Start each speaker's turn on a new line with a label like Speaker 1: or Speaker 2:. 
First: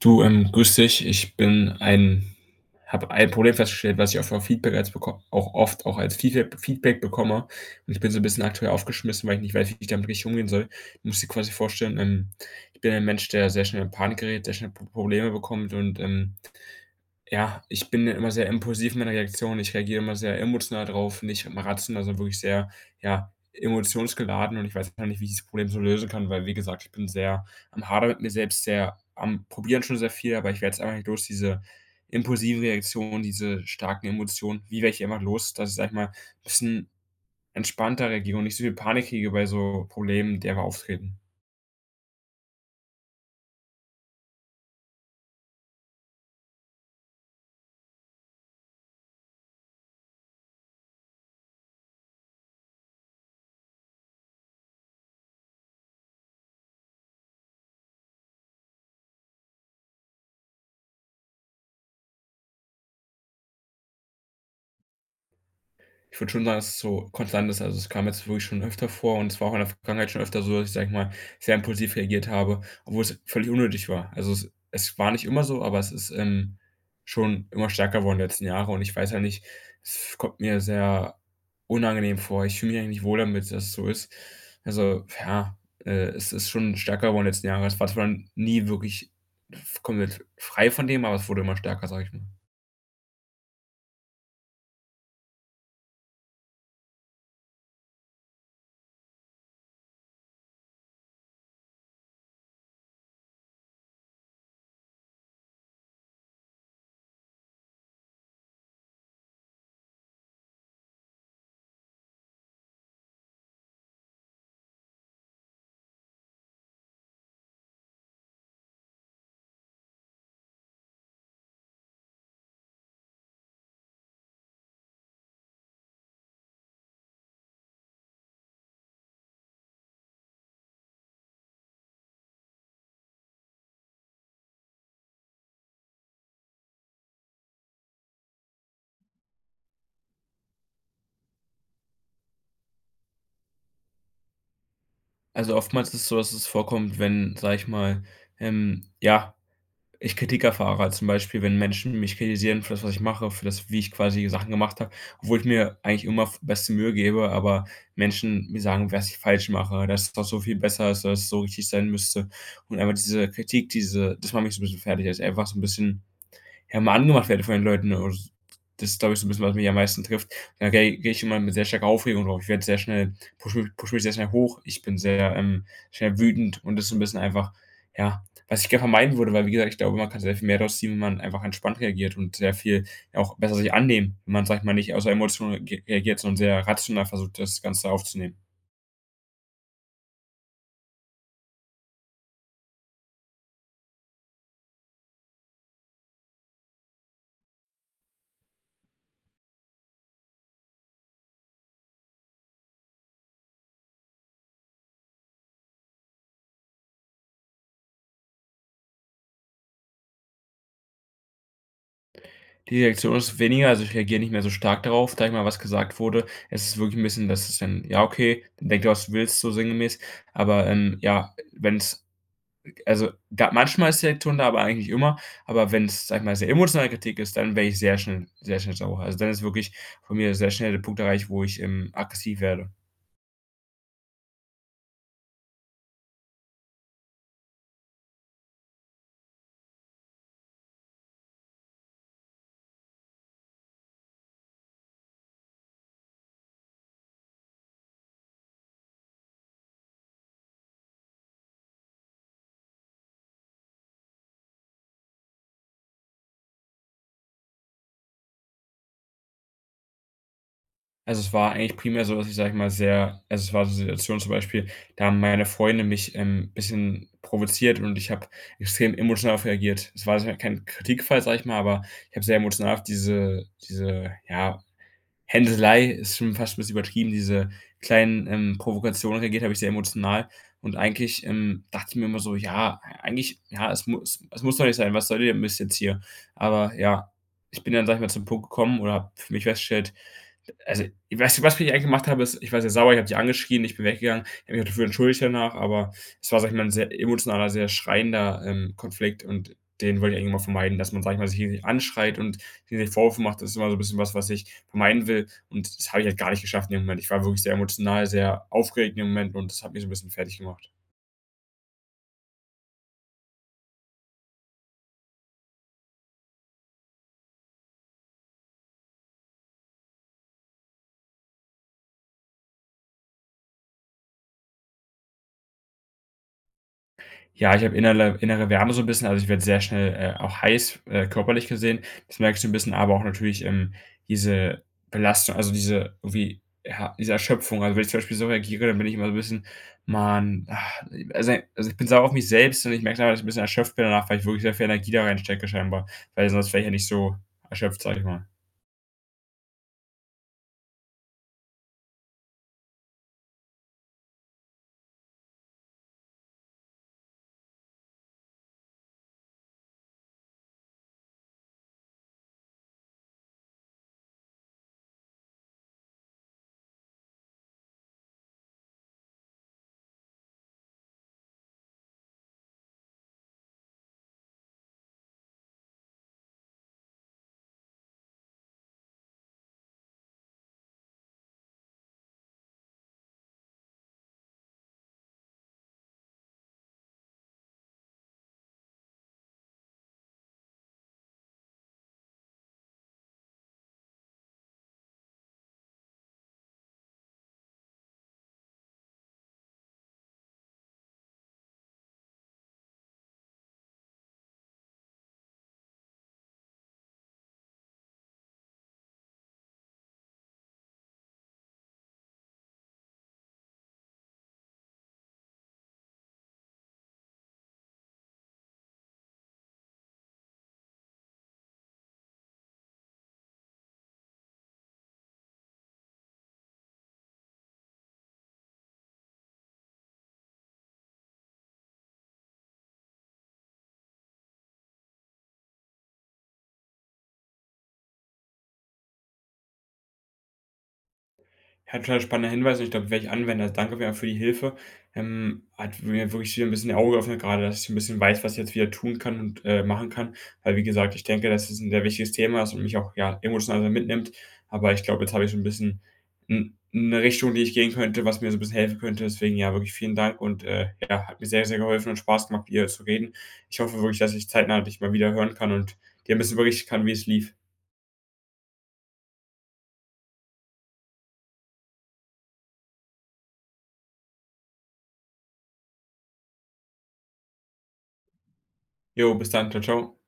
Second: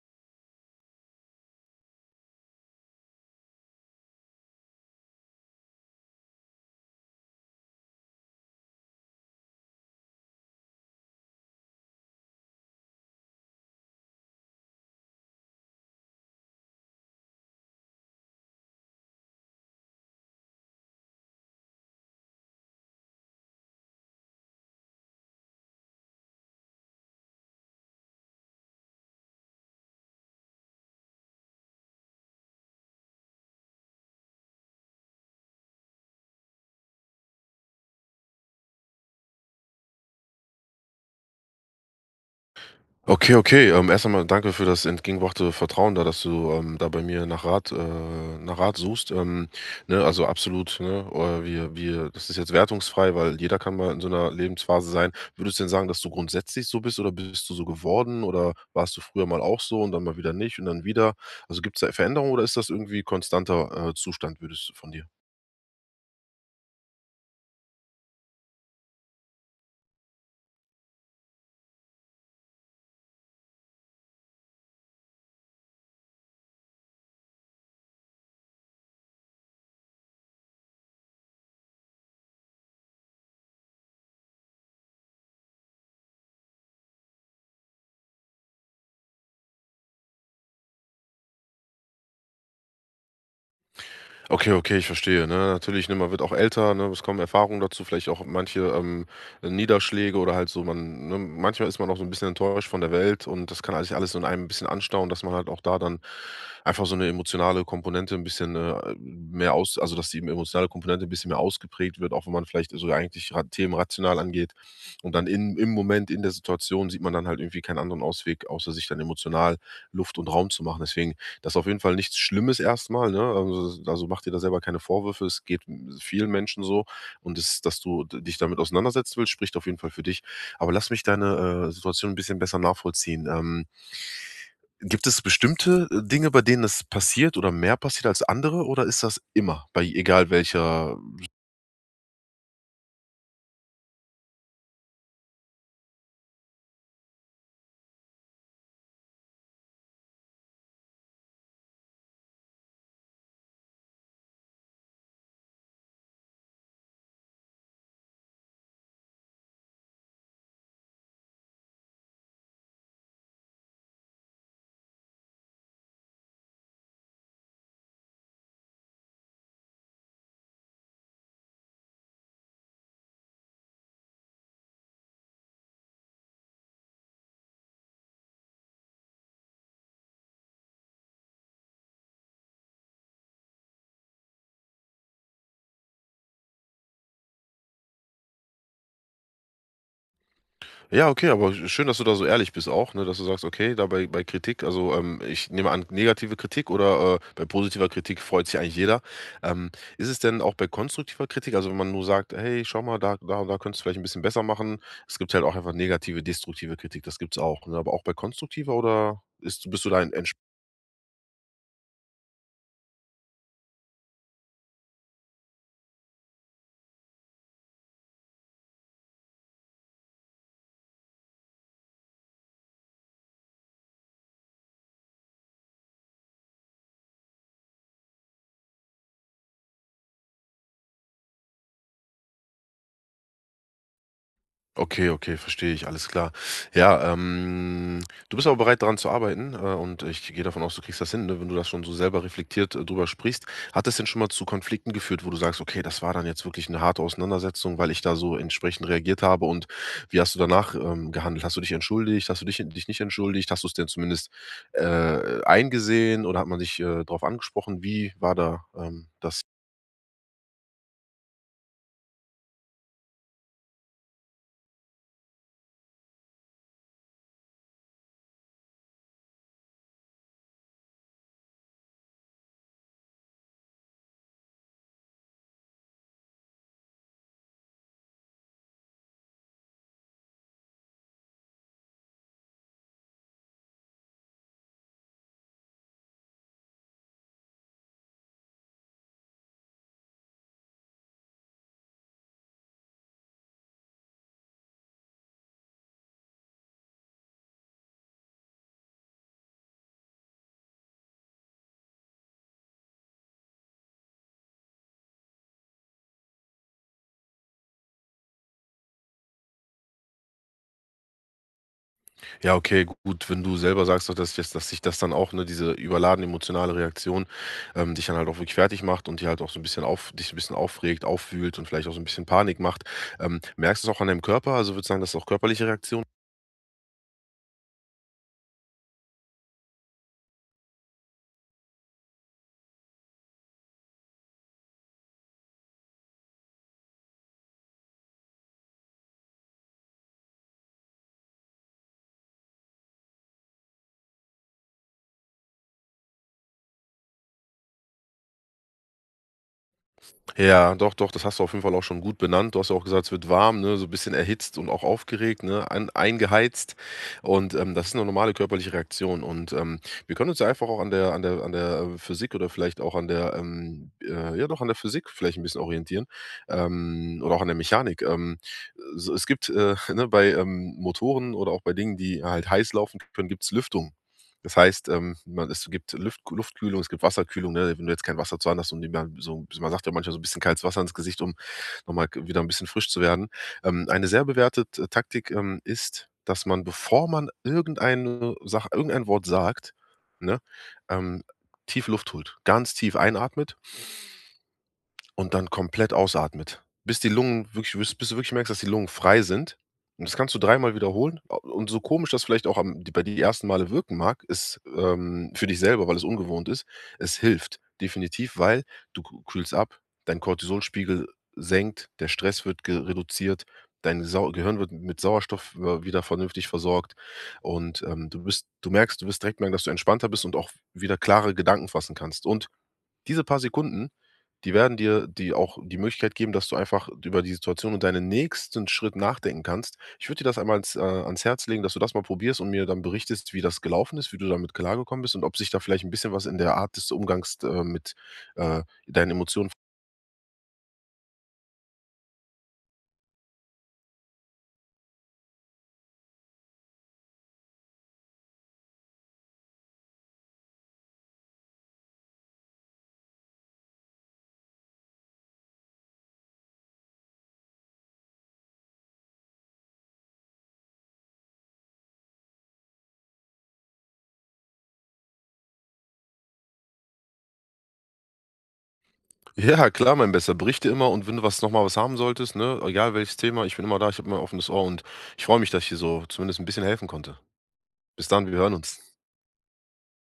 Speaker 1: Du, grüß dich. Ich bin ein habe ein Problem festgestellt, was ich auch von Feedback als beko auch oft auch als Feedback bekomme. Und ich bin so ein bisschen aktuell aufgeschmissen, weil ich nicht weiß, wie ich damit richtig umgehen soll. Du musst dir quasi vorstellen, ich bin ein Mensch, der sehr schnell in Panik gerät, sehr schnell P Probleme bekommt und, ja, ich bin immer sehr impulsiv in meiner Reaktion. Ich reagiere immer sehr emotional drauf, nicht immer rational, sondern wirklich sehr, ja, emotionsgeladen, und ich weiß noch nicht, wie ich dieses Problem so lösen kann, weil, wie gesagt, ich bin sehr am Hadern mit mir selbst, sehr am Probieren schon sehr viel, aber ich werde es einfach nicht los, diese impulsiven Reaktionen, diese starken Emotionen. Wie werde ich die einfach los, dass ich, sage ich mal, ein bisschen entspannter reagiere und nicht so viel Panik kriege bei so Problemen, die einfach auftreten.
Speaker 2: Okay, okay. Erst einmal danke für das entgegengebrachte Vertrauen da, dass du, da bei mir nach Rat suchst. Ne, also absolut, ne, wir, das ist jetzt wertungsfrei, weil jeder kann mal in so einer Lebensphase sein. Würdest du denn sagen, dass du grundsätzlich so bist oder bist du so geworden oder warst du früher mal auch so und dann mal wieder nicht und dann wieder? Also, gibt's da Veränderungen oder ist das irgendwie konstanter, Zustand, würdest du von dir?
Speaker 1: Ich würde schon sagen, dass es so konstant ist. Also, es kam jetzt wirklich schon öfter vor und es war auch in der Vergangenheit schon öfter so, dass ich, sage ich mal, sehr impulsiv reagiert habe, obwohl es völlig unnötig war. Also, es war nicht immer so, aber es ist, schon immer stärker geworden die letzten Jahren, und ich weiß ja nicht, es kommt mir sehr unangenehm vor. Ich fühle mich eigentlich nicht wohl damit, dass es so ist. Also, ja, es ist schon stärker geworden die letzten Jahren. Es war zwar nie wirklich komplett frei von dem, aber es wurde immer stärker, sage ich mal.
Speaker 2: Okay, okay, ich verstehe, ne? Natürlich, ne, man wird auch älter, ne? Es kommen Erfahrungen dazu, vielleicht auch manche Niederschläge oder halt so, man, ne, manchmal ist man auch so ein bisschen enttäuscht von der Welt, und das kann sich alles so in einem ein bisschen anstauen, dass man halt auch da dann einfach so eine emotionale Komponente ein bisschen mehr aus, also dass die emotionale Komponente ein bisschen mehr ausgeprägt wird, auch wenn man vielleicht so eigentlich ra Themen rational angeht. Und dann im Moment, in der Situation sieht man dann halt irgendwie keinen anderen Ausweg, außer sich dann emotional Luft und Raum zu machen. Deswegen, das ist auf jeden Fall nichts Schlimmes erstmal, ne? Also mach dir da selber keine Vorwürfe. Es geht, hm, vielen Menschen so, und dass du d dich damit auseinandersetzen willst, spricht auf jeden Fall für dich. Aber lass mich deine, Situation ein bisschen besser nachvollziehen. Gibt es bestimmte, Dinge, bei denen das passiert oder mehr passiert als andere, oder ist das immer, bei egal welcher?
Speaker 1: Also, oftmals ist es so, dass es vorkommt, wenn, sage ich mal, ja, ich Kritik erfahre. Also, zum Beispiel, wenn Menschen mich kritisieren für das, was ich mache, für das, wie ich quasi Sachen gemacht habe, obwohl ich mir eigentlich immer f beste Mühe gebe, aber Menschen mir sagen, was ich falsch mache, dass es doch so viel besser ist, dass es so richtig sein müsste. Und einfach diese Kritik, diese, das macht mich so ein bisschen fertig, dass ich einfach so ein bisschen, ja, immer angemacht werde von den Leuten, ne? Und das ist, glaube ich, so ein bisschen, was mich am meisten trifft. Da gehe ich immer mit sehr starker Aufregung drauf. Ich werde sehr schnell, pushe mich sehr schnell hoch. Ich bin sehr, schnell wütend, und das ist so ein bisschen einfach, ja, was ich gerne vermeiden würde, weil, wie gesagt, ich glaube, man kann sehr viel mehr draus ziehen, wenn man einfach entspannt reagiert und sehr viel auch besser sich annehmen, wenn man, sage ich mal, nicht aus der Emotion re reagiert, sondern sehr rational versucht, das Ganze aufzunehmen.
Speaker 2: Ja, okay, aber schön, dass du da so ehrlich bist auch, ne, dass du sagst, okay, da bei, bei Kritik, also ich nehme an, negative Kritik oder bei positiver Kritik freut sich eigentlich jeder. Ähm, Ist es denn auch bei konstruktiver Kritik, also wenn man nur sagt, hey, schau mal, da, da, da könntest du vielleicht ein bisschen besser machen. Es gibt halt auch einfach negative, destruktive Kritik, das gibt's auch. Ne? Aber auch bei konstruktiver, oder ist, bist du da en-
Speaker 1: Die Reaktion ist weniger, also ich reagiere nicht mehr so stark darauf, da ich mal was gesagt wurde. Es ist wirklich 'n bisschen, dass es dann: „Ja, okay, dann denk dir, was du willst“, so sinngemäß. Aber, ja, wenn's also, ga manchmal ist die Reaktion da, aber eigentlich nicht immer. Aber wenn's, sage ich mal, sehr emotionale Kritik ist, dann werde ich sehr schnell, sehr schnell sauer. Also, dann ist wirklich von mir sehr schnell der Punkt erreicht, wo ich, aggressiv werde.
Speaker 2: Okay, okay, verstehe ich, alles klar. Ja, du bist aber bereit, daran zu arbeiten, und ich gehe davon aus, du kriegst das hin, ne, wenn du das schon so selber reflektiert, drüber sprichst. Hat es denn schon mal zu Konflikten geführt, wo du sagst: „Okay, das war dann jetzt wirklich eine harte Auseinandersetzung, weil ich da so entsprechend reagiert habe“, und wie hast du danach, gehandelt? Hast du dich entschuldigt? Hast du dich nicht entschuldigt? Hast du es denn zumindest, eingesehen oder hat man dich, drauf angesprochen? Wie war da, das
Speaker 1: Also, es war eigentlich primär so, dass ich, sage ich mal, sehr, also, es war so 'ne Situation zum Beispiel, da haben meine Freunde mich, bisschen provoziert, und ich habe extrem emotional auf reagiert. Es war jetzt halt kein Kritikfall, sage ich mal, aber ich habe sehr emotional auf diese, ja, Hänselei ist schon fast ein bisschen übertrieben, diese kleinen, Provokationen reagiert, habe ich sehr emotional, und eigentlich, dachte ich mir immer so: „Ja, eigentlich ja, es muss doch nicht sein, was soll der Mist jetzt hier?“ Aber ja, ich bin dann, sage ich mal, zum Punkt gekommen oder habe für mich festgestellt, also, weißt du, was ich eigentlich gemacht habe, ist, ich war sehr sauer, ich habe die angeschrien, ich bin weggegangen, ich habe mich auch dafür entschuldigt danach, aber es war, sage ich mal, ein sehr emotionaler, sehr schreiender, Konflikt, und den wollte ich eigentlich immer vermeiden, dass man, sage ich mal, sich gegenseitig anschreit und die ich Vorwürfe mache. Das ist immer so ein bisschen was, was ich vermeiden will, und das habe ich halt gar nicht geschafft in dem Moment. Ich war wirklich sehr emotional, sehr aufgeregt in dem Moment, und das hat mich so ein bisschen fertig gemacht.
Speaker 2: Ja, okay, gut, wenn du selber sagst, auch dass dich das dann auch, ne, diese überladene emotionale Reaktion, dich dann halt auch wirklich fertig macht und dir halt auch so ein bisschen auf dich ein bisschen aufregt, aufwühlt und vielleicht auch so ein bisschen Panik macht. Merkst du es auch an deinem Körper? Also, würdest du sagen, dass es auch körperliche Reaktionen?
Speaker 1: Ja, ich habe innere Wärme so ein bisschen, also ich werde sehr schnell, auch heiß, körperlich gesehen. Das merkst du ein bisschen, aber auch natürlich, diese Belastung, also diese irgendwie, ja, diese Erschöpfung. Also wenn ich zum Beispiel so reagiere, dann bin ich immer so ein bisschen: „Man, ah“, also ich bin sauer auf mich selbst, und ich merke dann, dass ich ein bisschen erschöpft bin danach, weil ich wirklich sehr viel Energie da reinstecke scheinbar, weil sonst wäre ich ja nicht so erschöpft, sage ich mal.
Speaker 2: Ja, doch, doch, das hast du auf jeden Fall auch schon gut benannt. Du hast ja auch gesagt, es wird warm, ne, so 'n bisschen erhitzt und auch aufgeregt, ne, ein eingeheizt. Und, das ist eine normale körperliche Reaktion. Und, wir können uns ja einfach auch an der, Physik oder vielleicht auch an der, ja doch, an der Physik vielleicht ein bisschen orientieren, oder auch an der Mechanik. S Es gibt, ne, bei, Motoren oder auch bei Dingen, die halt heiß laufen können, gibt's Lüftung. Das heißt, man es gibt Lüft Luftkühlung, es gibt Wasserkühlung, ne? Wenn du jetzt kein Wasser zu Hand hast und dir mal so, man sagt ja manchmal, so ein bisschen kaltes Wasser ins Gesicht, um nochmal wieder ein bisschen frisch zu werden. Eine sehr bewährtete Taktik, ist, dass man, bevor man irgendeine Sache, irgendein Wort sagt, ne, ähm, tief Luft holt. Ganz tief einatmet und dann komplett ausatmet, bis du wirklich merkst, dass die Lungen frei sind. Und das kannst du dreimal wiederholen. A Und so komisch das vielleicht auch bei die ersten Male wirken mag, ist, für dich selber, weil es ungewohnt ist, es hilft definitiv, weil du k kühlst ab, dein Cortisolspiegel senkt, der Stress wird ge reduziert, dein Sau Gehirn wird mit Sauerstoff w wieder vernünftig versorgt und, du bist du merkst du wirst direkt merken, dass du entspannter bist und auch wieder klare Gedanken fassen kannst. Und diese paar Sekunden, die werden dir die auch die Möglichkeit geben, dass du einfach über die Situation und deinen nächsten Schritt nachdenken kannst. Ich würde dir das einmal ans, ans Herz legen, dass du das mal probierst und mir dann berichtest, wie das gelaufen ist, wie du damit klargekommen bist und ob sich da vielleicht ein bisschen was in der Art des Umgangs, mit, deinen Emotionen
Speaker 1: Ja, total spannender Hinweis, und ich glaube, werde ich anwenden. Also, danke auf jeden Fall für die Hilfe. Hat mir wirklich wieder ein bisschen die Augen geöffnet gerade, dass ich ein bisschen weiß, was ich jetzt wieder tun kann und, machen kann. Weil wie gesagt, ich denke, dass es ein sehr wichtiges Thema ist und mich auch, ja, emotional mitnimmt. Aber ich glaube, jetzt habe ich so ein bisschen 'n 'ne Richtung, die ich gehen könnte, was mir so ein bisschen helfen könnte. Deswegen, ja, wirklich vielen Dank und, ja, hat mir sehr, sehr geholfen und Spaß gemacht, mit dir zu reden. Ich hoffe wirklich, dass ich zeitnah dich mal wieder hören kann und dir ein bisschen berichten kann, wie es lief.
Speaker 2: ja, klar, mein Bester. Berichte immer, und wenn du was nochmal was haben solltest, ne, egal welches Thema, ich bin immer da, ich habe mein offenes Ohr, und ich freue mich, dass ich dir so zumindest ein bisschen helfen konnte. Bis dann, wir hören uns.
Speaker 1: Jo, bis dann. Ciao, tschau.